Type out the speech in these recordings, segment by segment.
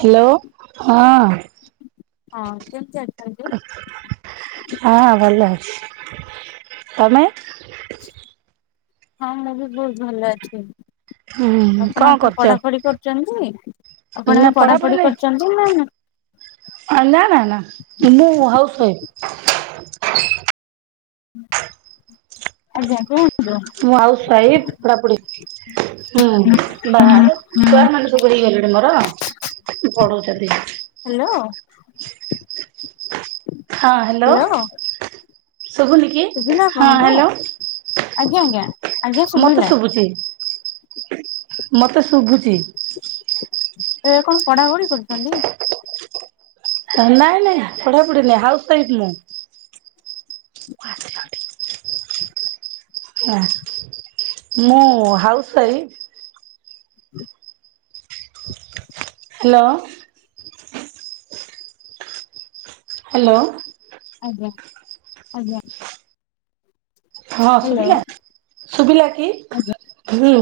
Hello ହଁ। ହଁ କେମିତି ଅଛନ୍ତିଛନ୍ତି? ହଁ ଭଲ ଅଛି ତମେ? ହଁ ମୁଁ ବି ବହୁତ ଭଲ ଅଛି। ହୁଁ ଆପଣ କଣ ଏ କରୁଛ? ପଢାପଢି କରୁଛନ୍ତି? ଆପଣ ନା ଏବେ ପଢାପଢି ନାଇଁ କରିଛନ୍ତି? ନା ନା [unintelligible] ମୁଁ ହାଉସୱାଇଫ। [unintelligible] [inaudible] ମୁଁ ଆଉସ୍ ୱାଇଫ ପଢାପଢି ହୁଁ ବାହା ଛୁଆ ମାନେ ସବୁ ହେଇଗଲେଣି ମୋର। ପଢୁଛନ୍ତି। ହ୍ୟାଲୋ? ହଁ ହ୍ୟାଲୋ ଶୁଭୁନି କି? ଶୁଭିଲା ହଁ ଆପଣଙ୍କୁ? ହ୍ୟାଲୋ? ଆଜ୍ଞା ଆଜ୍ଞା ଆଜ୍ଞା ମତେ ଶୁଭିଲା। ଶୁଭୁଛି, ମତେ ଶୁଭୁଛି। ଏ କଣ ପଢାପଢି କରୁଛନ୍ତି? ନାଇଁ ନାଇଁ ପଢାପଢି ନାଇଁ, ହାଉସ ୱାଇଫ୍ ମୁଁ। [inaudible] ମୁଁ ହାଉସ ୱାଇଫ। [inaudible] ହ୍ୟାଲୋ। ହ୍ୟାଲୋ। [inaudible] ହଁ ହ୍ୟାଲୋ ଶୁଭିଲା ଶୁଭିଲା କି ଆଜ୍ଞା ହୁଁ।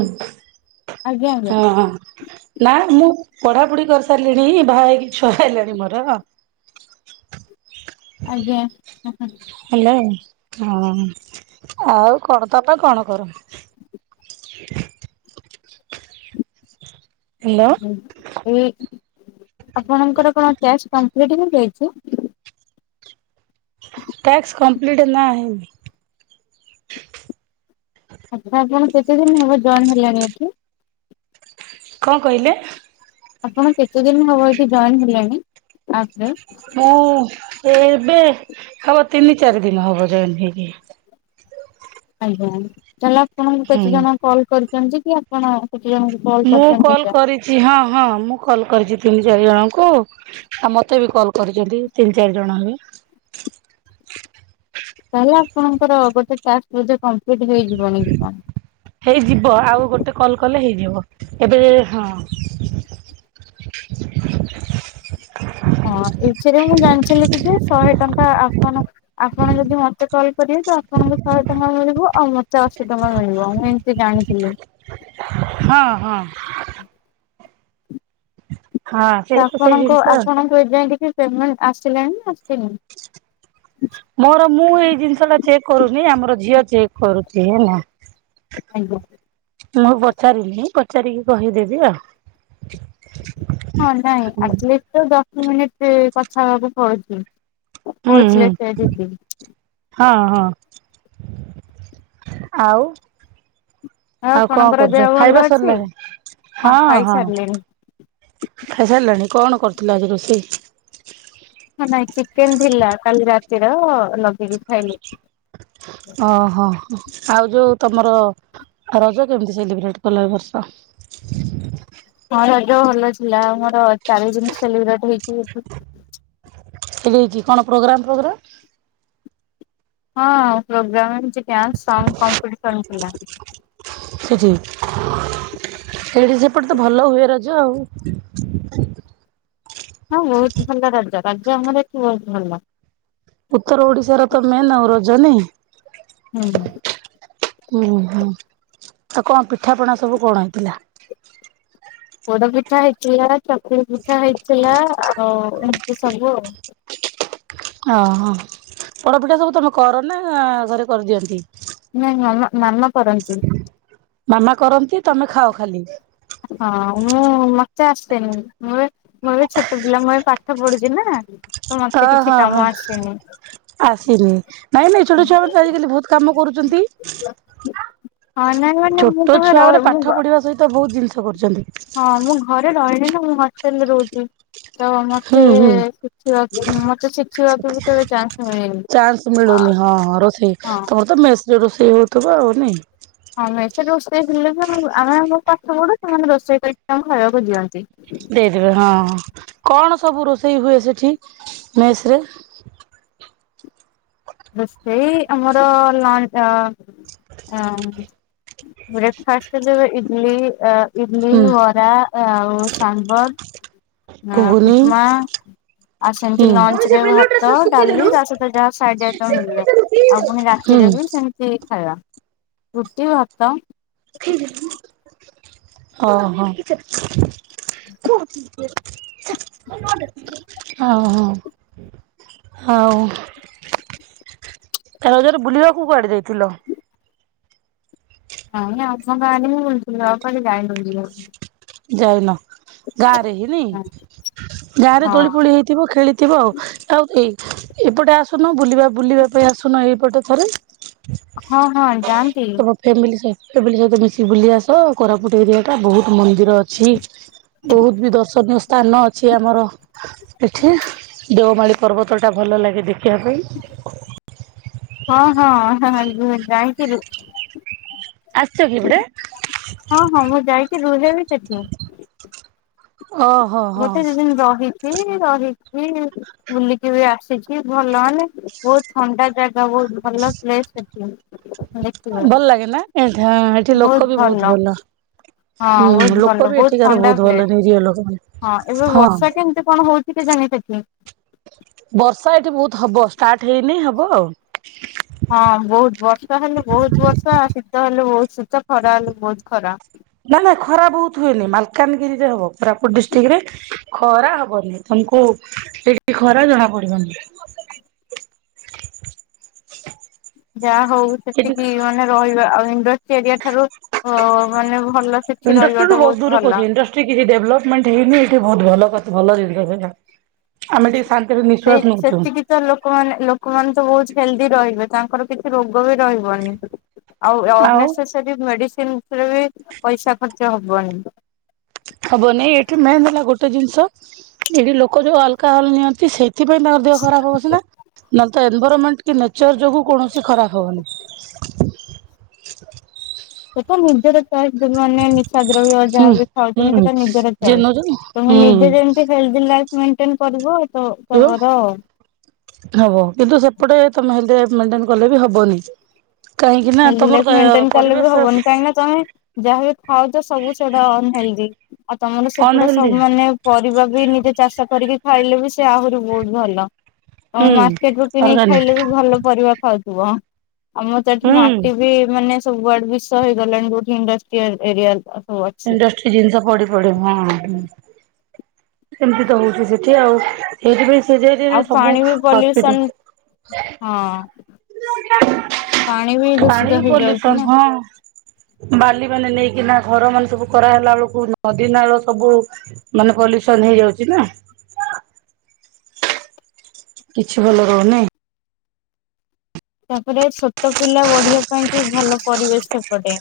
ଆଜ୍ଞା ହଁ। ନା ମୁଁ ପଢାପଢି କରିସାରିଲିଣି ବାହା ହେଇକି ଛୁଆ ହେଲାଣି ମୋର। ଆଜ୍ଞା ହଁ। ହେଲା ହଁ ଆଉ କଣ ତମେ କଣ କର? ହ୍ୟାଲୋ ଏ ଆପଣଙ୍କର କଣ ଟ୍ୟାସ୍ କମ୍ପ୍ଲିଟ୍ ହେଇଯାଇଛି। କମ୍ପ୍ଲିଟ୍ ନାହି। ଆଚ୍ଛା ଆପଣ କେତେଦିନ ହେବ ଜଏନ୍ ହେଲେଣି ଏଠି? କଣ କହିଲେ? ଆପଣ କେତେ ଦିନ ହବ ଏଠି ଜଏନ୍ ହେଲାଣି? ଆପ୍ ରେ ମୁଁ ଏବେ ହବ ତିନି ଚାରି ଦିନ ହବ ଜଏନ ହେଇକି ୲ ଆଜ୍ଞା ତାହେଲେ ଆପଣଙ୍କୁ ହୁଁ କେତେ ଜଣ କଲ୍ କରିୁଛନ୍ତି କି ଆପଣ କେତେ ଜଣଙ୍କୁ କଲ୍ ମୁଁ କରିଛନ୍ତି କଲ ଏଇଟା? କରିଛି ହଁ ହଁ ମୁଁ କଲ କରିଛି ତିନି ଚାରି ଜଣଙ୍କୁ। ଆଉ ମତେ ବି କଲ୍ କରିଛନ୍ତି ତିନି ଚାରି ଜଣ ହେବେ। ତାହେଲେ ଆପଣଙ୍କର ଗୋଟେ ଟାକ୍ସ ବୋଧେ କମ୍ପିଲିଟ ହେଇଯିବନି କି କଣ! ହେଇଯିବ ଆଉ ଗୋଟେ କଲ କଲେ ହେଇଯିବ ଏବେ ହଁ। ହଁ ଏଥିରେ ମୁଁ ଜାଣିଥିଲି କି ଯେ ଶହେ ଟଙ୍କା ଆପଣ ଆପଣ ଯଦି ମତେ କଲ୍ କରିବେ ତ ଆପଣଙ୍କୁ ଶହେ ଟଙ୍କା ମିଳିବ ଆଉ ମତେ ଅଶୀ ଟଙ୍କା ମିଳିବ ମି କିଛି ଜାଣିଥିଲୁ। ହଁ ହଁ। ହଁ ତ ସେଇ ସେଇ ଆପଣଙ୍କ ଜିନିଷ ଆପଣଙ୍କ ଏ ଯାଏ କିଛି ପେମେଣ୍ଟ ଆସିଲାଣି ନା ଆସିନି? ମୋର ମୁଁ ଏଇ ଜିନିଷ ଟା ଚେକ୍ କରୁନି ଆମର ଝିଅ ଚେକ୍ କରୁଛି ହେଲା। ଆଜ୍ଞା। ମୁଁ ପଚାରିନି ପଚାରିକି କହିଦେବି ଆଉ ହଁ ନାଇଁ ଆଟଲିସ ଦଶ ମିନିଟ କଥା ହେବାକୁ ପଡୁଛି। ହୁଁ ହୁଁ କହୁଥିଲେ ସେ ଦିଦି। ହଁ ହଁ ଆଉ। ଆଉ କଣ ଆପଣଙ୍କର ଦେହ କରୁଛ ଭଲ ଖାଇବା ଅଛି? ସରିଲାଣି ହଁ ହଁ। ଖାଇସାରିଲଣି କଣ କରୁଥିଲ ଆଜି ରୋଷେଇ? ନାଇଁ ଚିକେନ ଥିଲା କାଲି ରାତିର ଲଗେଇକି ଖାଇଲି। ଓହୋ ଆଉ ଯୋଉ ତମର ରଜ କେମିତି ସେଲିବ୍ରେଟ କଲ ଏ ବର୍ଷ? ହଁ ରଜ ଭଲ ଥିଲା ଆମର ଚାରି ଦିନ ସେଲିବ୍ରେଟ ହେଇକି ହେଇଚି। [unintelligible] କଣ ପୋଗ୍ରାମ ଫୋଗ୍ରାମ? ହଁ ପୋଗ୍ରାମରେ କିଛି ଡାନ୍ସ, ସଙ୍ଗ କମ୍ପିଡିସନ୍ ଥିଲା। ସେଠି ସେଇଠି ସେପଟେ ତ ଭଲ ହୁଏ ରଜ ଆଉ। ହଁ ବହୁତ ଭଲ ରଜ ରଜ ଆମର ଏଠି ବହୁତ ଭଲ। ଉତ୍ତର ଓଡିଶାର ତ ମେନ ଆଉ ରଜ ନାଇ ହୁଁ। ହୁଁ ହୁଁ ଆ କଣ ପିଠାପଣା ସବୁ କଣ ହେଇଥିଲା? ପୋଡ ପିଠା ହେଇଥିଲା ଚକୁଳି ପିଠା ହେଇଥିଲା ଆଉ ଏମିତି ସବୁ ଆଉ। ଓହୋ ପୋଡପିଠା ସବୁ ତମେ କର ନା ଘରେ କରିଦିଅନ୍ତି? ନାଇଁ ମାମା ମାମା କରନ୍ତି। ମାମା କରନ୍ତି ତମେ ଖାଅ ଖାଲି। ହଁ ମୁଁ ମତେ ଆସିନି ମୁଁ ମୁଁ ଏବେ ଛୋଟ ପିଲା ମୁଁ ଏବେ ପାଠ ପଢୁଛି ନା ତ ମତେ ଅ କିଛି ହଁ କାମ ହଁ। ଆସେନି। ଆସିନି ନାଇଁ ନାଇଁ ଛୋଟ ଛୁଆ ମାନେ ତ ଆଜିକାଲି ବହୁତ କାମ କରୁଛନ୍ତି। ହଁ ନାଇଁ ମାନେ ମୁଁ ଛୋଟ କେବେ ଛୁଆ ରହି ମାନେ ମୁଁ ପାଠ ପଢିବା ସହିତ ବହୁତ ଜିନିଷ କରୁଛନ୍ତି। ହଁ ମୁଁ ଘରେ ରହିଲି ନା ମୁଁ ହଷ୍ଟେଲରେ ରହୁଛି। ତ ମତେ ହୁଁ ହୁଁ। ଶିଖିବାକୁ ମତେ ଶିଖିବାକୁ ବି କେବେ ଚାନ୍ସ ମିଳିନି। ଚାନ୍ସ ମିଳୁନି ହଁଁ ହଁ ରୋଷେଇ ହଁ। ତମର ତ ମେସରେ ରୋଷେଇ ହଉଥିବ ଆଉ ନାଇଁ। ହଁ ମେସ ରେ ରୋଷେଇ ଥିଲୁ ଯେ ଆମେ ଆମର ପାଠ ପଢୁ ସେମାନେ ରୋଷେଇ କରିକି ଆମ ଖାଇବାକୁ ଦିଅନ୍ତି। ଦେଇଦେବେ ହଁ କଣ ସବୁ ରୋଷେଇ ହୁଏ ସେଠି ମେସ ରେ? ରୋଷେଇ ଆମର ଲାଟ ଆଁ ବ୍ରେକଫାଷ୍ଟ ରେ ଯୋଉ ଇଟଲି ଅ ଇଡଲି, ହୁଁ ବରା, ଆଉ ସାମ୍ବର ଆଁ ଘୁଗୁନି ଉପମା ଆଉ ସେମିତି ହୁଁ। ଲଞ୍ଚ କୌଣସି ରେ ବେଲୁଟା ଭାତ ସେ ଶୁଖେଇ ଡାଲି ଦେଲୁ। ତା ସହି ଯାହା ସାଇଟ ଆଇଟମ ମିଳେ ଆଉ ପୁଣି ହୁଁ ରାତିରେ ବି ସେମ ସେଇ ଖାଇବା ରୁଟି ଭାତ ଓ ହଁ। ଅ ହ। ହଉ ତ ରଜରେ ବୁଲିବାକୁ କୁଆଡେ ଯାଇଥିଲ? ନାଇଁ ଆଛାରେ [unintelligible] ମୁଁ ବୁଲୁଥିଲି କୁଆଡ଼େ ଜାଇନୁ ବୁଲିବାକୁ। ଯାଇନ ଗାଁ ରେ ହେଇନି ହଁ ଗାଁ ରେ ଦୋଳି ପୋଳି ହେଇ ଥିବ ଖେଳିଥିବ ଆଉ ଆଉ ଏଇ ଏପଟେ ଆସୁନ ବୁଲିବା ବୁଲିବା ପାଇଁ ଆସୁନ ଏଇପଟେ ଥରେ। ହଁ ହଁ ଯାଆନ୍ତି। ତମ ଫ୍ୟାମିଲି ସହ ପ୍ୟାମିଲି ସହିତ ମିଶି ବୁଲି ଆସ କୋରାପୁଟ ଏରିଆ ଟା ବହୁତ ମନ ମନ୍ଦିର ଅଛି ବହୁତୁ ବି ଦର୍ଶନୀୟ ସ୍ଥାନ ଅଛି ଆମର। ଏଠି ଦେଓମାଳିୀ ପର୍ବତଟା ଭଲ ଲାଗେ ଦେଖିବା ପାଇଁ। ହଁ ହଁ [unintelligible] ଯାଇଥିଲୁ। ଆସିଛ କି ଏପଟେ? ହଁ ହଁ ମୁଁ ଯାଇକି ରୁହେ ବି ସେଠି। ଓ ଗୋଟେ ଦି ଦିନ ରହି ଚି ରହିକି ବୁଲିକି ବି ଆସିଛି ଭଲ ମାନେ ବହୁତ ଥଣ୍ଡା ଜା ବହୁତ ଭଲ ପ୍ଲେସ୍ ଦେଖିବ ଦେଖିବ। ଭଲ ଲାଗେ ନା ଏଠା ଏଠି ଲୋକ ବି ବହୁତ ଭଲ ହଁ ହୁଁ ବହୁତ ଲୋକ ଭଲ ବି ଏଠିକାର ଥଣ୍ଡା ବହୁତ ପ୍ଲେସ ଭଲ ନିରିହ ଲୋକ ମାନେ। ହଁ ଏବେ ବର୍ଷା କେମିତି କଣ ହଉଛି କେଜାଣି ସେଠି? ବର୍ଷା ଏଠି ବହୁତ ହବ ଷ୍ଟାର୍ଟ ହେଇନି ହବ ଆଉ। ହଁ ବହୁତୁ ବର୍ଷା ହେଲେ ବହୁତୁ ବର୍ଷା ଶୀତ ହେଲେ ବହୁତୁ ଶୀତ ଖରା ହେଲେ ବହୁତୁ ଖରା। ନା ନାଁ ଖରା ବହୁତ ହୁଏନି ମାଲକାନଗିରିରେ ହବ କୋରାପୁଟ ଡିଷ୍ଟ୍ରିକ୍ଟରେ ଖରା ହବନି ତମକୁ ଏଇଠି ଖରା ଜଣା ପଡିବନି। ଯାହା ହଉ ଏଠି ସେତିକି ମାନେ ରହିବା ଆଉ ଇଣ୍ଡଷ୍ଟି ଏରିଆ ଠାରୁ ଓ ମାନେ ଭଲ ସେଠି ଇଣ୍ଡଷ୍ଟ୍ରିରୁୁ ରହିବାଟା ବହୁତ ଦୂରକୁ ଅଛି ଭଲ। ଇଣ୍ଡଷ୍ଟ୍ରି କିଛି ଡେଭଲପମେଣ୍ଟ ହେଇନି ଏଠି ବହୁତ ଭଲ ଭଲ ଜିନିଷ ସେଇଟା। ଆମେ ଟିକେ ଶାନ୍ତିରେ ସେଇ ନିଶ୍ଵାସ ନେଉଛୁ। ସେତିକି ତ ଲୋକମାନେ ଲୋକମାନେ ତ ବହୁତ ହେଲ୍ଦି ରହିବେ ତାଙ୍କର କିଛି ରୋଗ ବି ରହିବନି। ଆଉ ଅନ୍ନେସେସରି ମେଡିସିନରେ ବି ପଇସା ଖର୍ଚ୍ଚ ହବନି। ହବ ନାଇଁ ଏଠି ମେନ୍ ହେଲା ଗୋଟେ ଜିନିଷ ଏଇଠି ଲୋକ ଯୋଉ ଅଲକହଲ ନିଅନ୍ତି ସେ ସେଥିପାଇଁ ତାଙ୍କର ଦେହ ଖରାପ ହବ ସିନା ନ ତ ଏନଭରମେଣ୍ଟ କି ନେଚର ଯୋଗୁ କୌଣସି ଖରାପ ହବନି। ସେଟା ନିଜର ମାନେ ନିଃଶାଦ୍ରବ୍ୟ ହୁଁ ଯାହାବି ଖାଉଛନ୍ତି ହୁଁ ସେଟା ନିଜର ଯିଏ ଚୋଏସ୍ ନଉଛନ୍ତି ତମେ ହୁଁ ନିଜେ ଯେମିତି ହେଲ୍ଡି ଲାଇଫ ମେଣ୍ଟେନ କରିବ ତ ତମର ହବ କିନ୍ତୁ ସେପଟେ ତମେ ହେଲ୍ଡୀ ଲାଇଫ ମେଣ୍ଟେନ କଲେ ବି ହବନି। କାହିଁକି ନା ହିଲ୍ଡି ତମର ଲାଇଫ ତ ମେଣ୍ଟେନ କଲେ ବି ପରିବେଶ ହବନି କାହିଁକି ନା ତମେ ଯାହାବି ଖାଉଛ ସବୁ ସେଟା ଅନହେଲ୍ଡି ଆଉ ତମର ସେପଟା ଅନହେଲ୍ଦି ସବୁ ମାନେ ପରିବା ବି ନିଜେ ଚାଷ କରିକି ଖାଇଲେ ବି ସେ ଆହୁରି ବହୁତ ଭଲ। ହୁଁ ମାର୍କେଟ ରୁଟି କିଣିକି ଖାଇଲେ ଅର୍ଗାନିକ ବି ଭଲ ପରିବା ଖାଉଥିବ ଆମର ତ ଏଠି ହୁଁ ମା ବି ମାନେ ସବୁଆଡ଼େ ବିଷ ହେଇଗଲାଣି ବହୁତ୍ ଇଣ୍ଡଷ୍ଟିଆଲ ଏରିଆ ଅଛି। ଇଣ୍ଡଷ୍ଟ୍ରି ଜିନିଷ ପଢି ପଢ଼ି ହଁ ସେମିତି ତ ହଉଛି ସେଠି ଆଉ। ସେଇଥିପାଇଁ ସେ ଯାଇ ଏରିଆ ଆଉ ରେ ସବୁ ପାଣି ବି ପଲ୍ୟୁସନ ହସପିଟାଲ। ହଁ। ବି ପାଣି ଦୂଷିତ ବି ହେଇଯାଉଛି ନା। ପଲ୍ୟୁସନ ହଁ। ବାଲି ମାନେ ନେଇକି ନା ଘର ମାନେ ସବୁ କରାହେଲା ବେଳକୁ ନଦୀ ନାଳ ସବୁ ମାନେ ପଲ୍ୟୁସନ ହେଇଯାଉଛି ନା। କିଛି ଭଲ ରହୁନି। ତାପରେ ଛୋଟ ପିଲା ବଢିବା ପାଇଁ ବି ଭଲ ପରିବେଶ ସେପଟେ।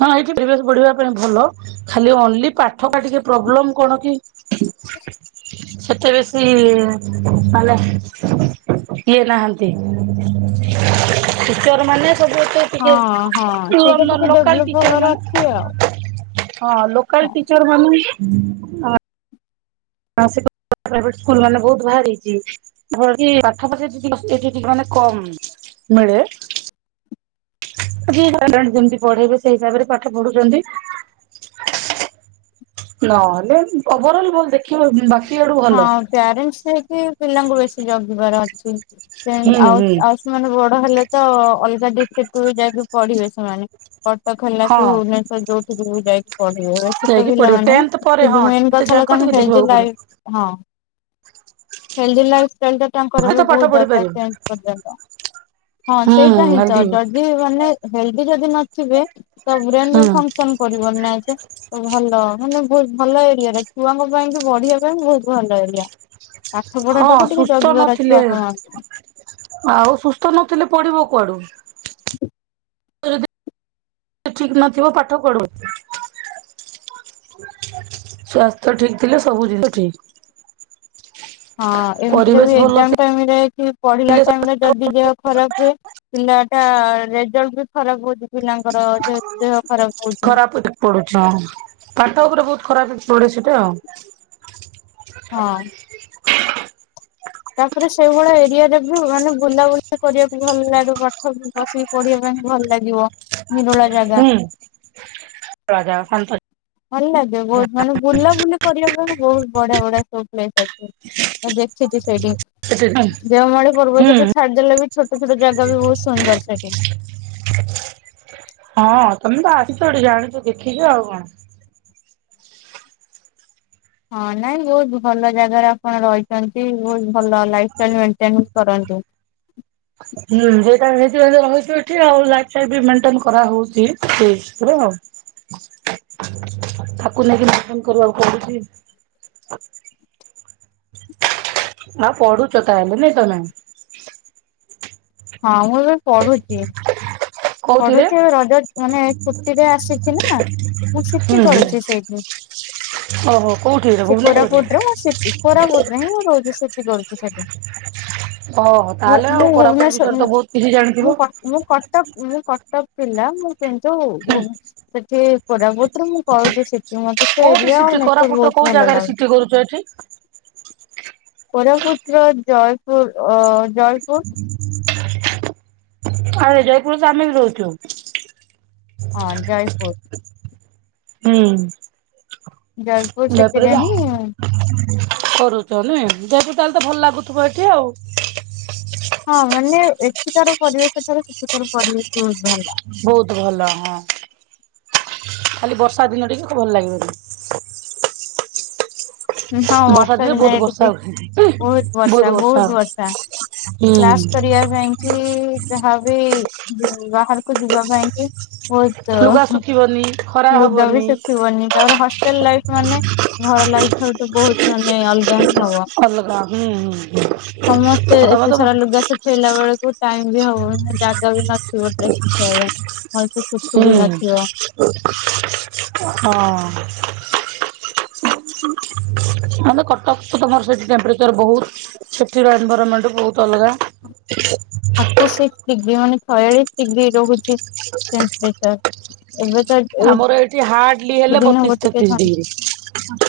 ହଁ, ଏଇଠି ପ୍ରିଭିୟସ୍ ପଢିବା ପାଇଁ ଭଲ ଖାଲି ଓନଲି ପାଠ ଟା ଟିକେ ପ୍ରୋବ୍ଲେମ କଣ କି [inaudible] ସେଥେରେ ସେଇ ମାନେ କିଏ ନାହାନ୍ତ ଟିଚର ମାନେ ସବୁତ ଆଜ୍ଞା ହଁ ହଁ ସେଇଟା ଟିକେ ଲୋ-ଲୋ-ଲୋକାଲ ଡେଭଲପ ଟିଚର ହବାର ମାନେ ଅଛି ଆଉ। ଲୋକାଲ ଟିଚର ମାନେ ହଁ ସେଇ ପ୍ରାଇଭେଟ ସ୍କୁଲ ବାଲା ବୋହୁତ ଭାରିଚି। ଘରଟି ପାଖାପାଖି ଏଠି ଟିକେ ଏଠି ଟିକେ ମାନେ କମ ମିଳେ। [unintelligible] କେମିତି ପଢ଼େଇବେ ସେଇ ହିସାବରେ ପାଠ ପଢୁଛନ୍ତି। [inaudible] ନହହେଲେ ଓଭର ଅଲ୍ ଭଲ ଦେଖିବ ବାକି ଆଡୁ ଭଲ ହଁ ପ୍ୟାରେଣ୍ଟସ ହେଇକି ପିଲାଙ୍କୁ ବେସି ଜଗିବାର ଅଛି ଦେନ ହୁଁ ଆଉ ହୁଁ ଆଉ ସ ସେମାନେ ବଡ ହେଲେ ତ ଅଲଗା ଡିଷ୍ଟିକକୁ ବି ଯାଇକି ପଢିବେ ସେମାନେ। କଟକ ହେଲା କି ହଁ ଭୁବନେଶ୍ଵର ଯୋଉଠି ବି ଯାଇକି ପଢିବେ ଏବେ ଛୋଟ ଯାଇକି ପିଲା ପଢିବ ମାନେ ଟେନ୍ଥ ନା ପରେ ସେ ହଁ ଯୋଉ ଆଇନ ଟେନ୍ଥ ଗଛ ଯାକ ଲତା ଟିକେ ଦେଖିବାକୁ ପଡିବ [unintelligible] ହେଲଦି ଲାଇଫ ଷ୍ଟାଇଲଟା ହୁଏତ ତାଙ୍କରବି ପାଠ ବୋହୁତ ପଢି ଦରକାର ପାରିବେ ଚେଞ୍ଚ ପଚାଶ ଟଙ୍କା ହଁ ସେଇଟା ହୁଁ ହେଲ୍ଦି ହେଇଯାଅ ଜ ଦି ମାନେ ହେଲଦି ଯଦି ନଥିବେ, ତ ବ୍ରେନ୍ ବି ହୁଁ ଫଙ୍କସ୍ ପରିବାର୍ ନାଁହି ଯେ ଭଲ ମାନେ ବୋହୁତ ଭଲ ଏରିଆରେ ଛୁଆଙ୍କ ପାଇଁ ବି ବଢିଆ। ଯୋଉ ବହୁତ ଭଲ ଏରିଆ, ପାଠ ପଢା ହଁ ଟାକୁ ଟିକେ ସୁସ୍ଥ ଜଗିବାର ଅଛିି ନଥିଲେ ବାପା ମା ଙ୍କୁ। ଆଉ ସୁସ୍ଥ ନଥିଲେ ପଢିବ କୁଆଡୁ। [inaudible] ଠିକ୍ ନଥିବ ପାଠ କୁଆଡୁ ଆସିବ। ସ୍ଵାସ୍ଥ୍ୟ ଠିକ୍ ଥିଲେ ସବୁ ଜିନିଷ ଠିକ୍। ହଁ, ଏମିତିରେ ପରିବେଶ ବି ଭଲ ଏକ୍ଜାମ ଟାଇମରେ କି ପଢିଲା ଥିଲେ ଟାଇମରେ ଯଦି ଦେହ ଖରାପ ହୁଏ। ପିଲା ଟା ରେଜଲ୍ଟ ବି ଖରାପ ହଉଚି ପିଲାଙ୍କର ଯେହେତୁ ଦେହ ଖରାପ ହଉଛି ଖରାପ ହେଇ ପଡୁଚି ହଁ ପାଠ ଉପରେ ବହୁତ୍ ଖରାପ ପଡେ ସେଟା। ହଁ। ତାପରେ ସେଇଭଳିଆ ଏରିଆ ରେ ବି ମାନେ ବୁଲାବୁଲି କରିବାକୁ ଭଲ ଲାଗେ ପାଠ ବସି ପଢିବା ପାଇଁ ଭଲ ଲାଗିବ। ନିରୋଳା ଜାଗା ଉଁ [unintelligible] ଭଲ ଲାଗେ ବହୁତ୍ ଭଲ୍‌ ବୁଲାବୁଲି କରିବା ପାଇଁ ବହୁତ ବଢିଆ ବଢିଆ ସବୁ ପ୍ଲେସ ଅଛି, ଦେଖିଛି ସେଇଠି। ହୁଁ ଦେଓମାଳି ପର୍ବତକୁ ଛାଡିଦେଲେ ବି ଛୋଟ ଛୋଟ ଜାଗା ବି ବହୁତ ସୁନ୍ଦର ସେଇଟି। ହଁ, ତମେ ତ ଆସିଚ ଏଠି ଜାଣିଚ ଦେଖିଚ ଆଉ କଣ। ହଁ, ନାଇଁ ବହୁତ ଭଲ ଜାଗାରେ ଆପଣ ରହିଚନ୍ତି ବହୁତ ଭଲ ଲାଇଲ ଷ୍ଟାଇଲ ମେଣ୍ଟନ୍ କରନ୍ତୁ। ହୁଁ, ସେଟା ସେଇଥି ପାଇଁ ରହିଛୁ ଏଠି ଆଉ ଲାଇଭ ଟା ବି ମେଣ୍ଟେନ କରା ହଉଛି। [unintelligible] [unintelligible] ଥାକୁ ନେଇକି ମେଣ୍ଟେନ କରିବାକୁ ପଡୁଚି। ଆଁ ପଢୁଛ ତାହେଲେ ନାଇଁ ତମେ। ହଁ ମୁଁ [unintelligible] କୋଉଥିରେ? ପଢୁଚି ରଜ ମାନେ ଛୁଟି ରେ ଆସିଚି ନା ମୁଁ ସି ହୁଁ ଟି ହୁଁ କରୁଚି ସେଇଠି। ଓହୋ କୋଉଠିରେ ସେ ଭୁବନେଶ୍ୱରରେ କୋରାପୁଟର ମୁଁ ସି ଟି କୋରାପୁଟରେ ହିଁ ମୁଁ ରହୁଚି ସି ଟି କରୁଚି ସେଠି। ଓ ହୋ ମୁଁ ତାହେଲେ ଆଉ ମୁଁ କୋରାପୁଟ ଭୁବନେଶ୍ୱର ବିଷୟରେ ତ ବହୁତ କିଛି ମୁଁ ଜାଣିଥିବ। ମୁଁ କଟକ ମୁଁ କଟକ ପିଲା ମୁଁ କିନ୍ତୁ ହୁଁ ଭୁ ସେଠି କୋରାପୁଟରେ ମୁଁ କହୁଛି ସେଠି ମତେ ସେ କୋଉଠି ଏରିଆ ସିଟି ଆଉ ନେଚର କୋରାପୁଟର ବହୁତ କୋଉ ଭଲ ଜାଗାରେ ସିଟି ଲାଗେ। କରୁଛ ଏଠି। କୋରାପୁଟର ଜୟପୁର ଅ ଜୟପୁର। [unintelligible] ଆରେ ଜୟପୁରରେ ତ ଆମେ ବି ରହୁଛୁ। ହଁ ଜୟପୁର। ହୁଁ। ଜୟପୁର ଜୟପୁରରେ ତ ସେଥିରେ ହିଁ। କରୁଛ ନାଇ ଯେହେତୁ ତାହେଲେ ତ ଭଲ ଲାଗୁଥିବ ଏଠି ଆଉ। ହଁ ମାନେ ଏଠିକାର ପରିବେଶ ଠାରୁ ସେଠିକାର ପରିବେଶ ବହୁତ ଭଲ। ବହୁତ ଭଲ ହଁ ଖାଲି ବର୍ଷା ଦିନ ଟିକେ ଖ ଭଲ ଲାଗିବନି। ହୁଁ ହଁ ବର୍ଷା ଦିନେ ବହୁତ ଦିନରେ ବର୍ଷା ଟିକେ ହୁଏ। ବହୁତ ବର୍ଷା ବହୁତ ବର୍ଷା। ହୁଁ କ୍ଲାସ କରିବା ପାଇଁ କି ଯାହାବି ବୋ ବାହାରକୁ ଯିବା ପାଇଁ କି। ବହୁତ୍। ଯିବନି ଖ ଲୁଗା ବି ଶୁଖିବନି ତାପରେ ହଷ୍ଟେଲ ଲାଇଫ ମାନେ। ଘର ଲାଇଫ୍ ଠାରୁ ତ ବହୁତ ମାନେ ଅଲଗା ହିଁ ହବ। ଅଲଗା ହୁଁ ହୁଁ ହୁଁ। ସମସ୍ତେ ତମ ଏତେ ତମ ସାରା ଲୁଗା ସୁଖେଇଲା ବେଳକୁ ଟାଇମ ବି ହବନି। ଜାଗା ବି ନଥିବ ଡ୍ରେସ୍ ଶୁଖେଇବା ପାଇଁ ଭଲ ସେ ଶୁଖୁ ହୁଁ ବି ନଥିବ। ହଁ। ମାନେ କଟକଠୁ ତମର ସେଇଠି ଟେମ୍ପରେଚର ବହୁତ ସେଠିର ଏନଭାରମେଣ୍ଟ ବହୁତ ଅଲଗା। ଫୋର୍ଟି ସିକ୍ସ ଡିଗ୍ରୀ ମାନେ ଛୟାଳିଶ ଡିଗ୍ରୀ ରହୁଛି ଟେମ୍ପରେଚର। ଏବେ ତ ଏ ଆମର ଏଇଠି ହାର୍ଡଲି ଦି ହେଲେ ଦିନ ହବ ବତିଶ ଟିକେ ତେତିଶ ଥଣ୍ଡା ଡିଗ୍ରୀ।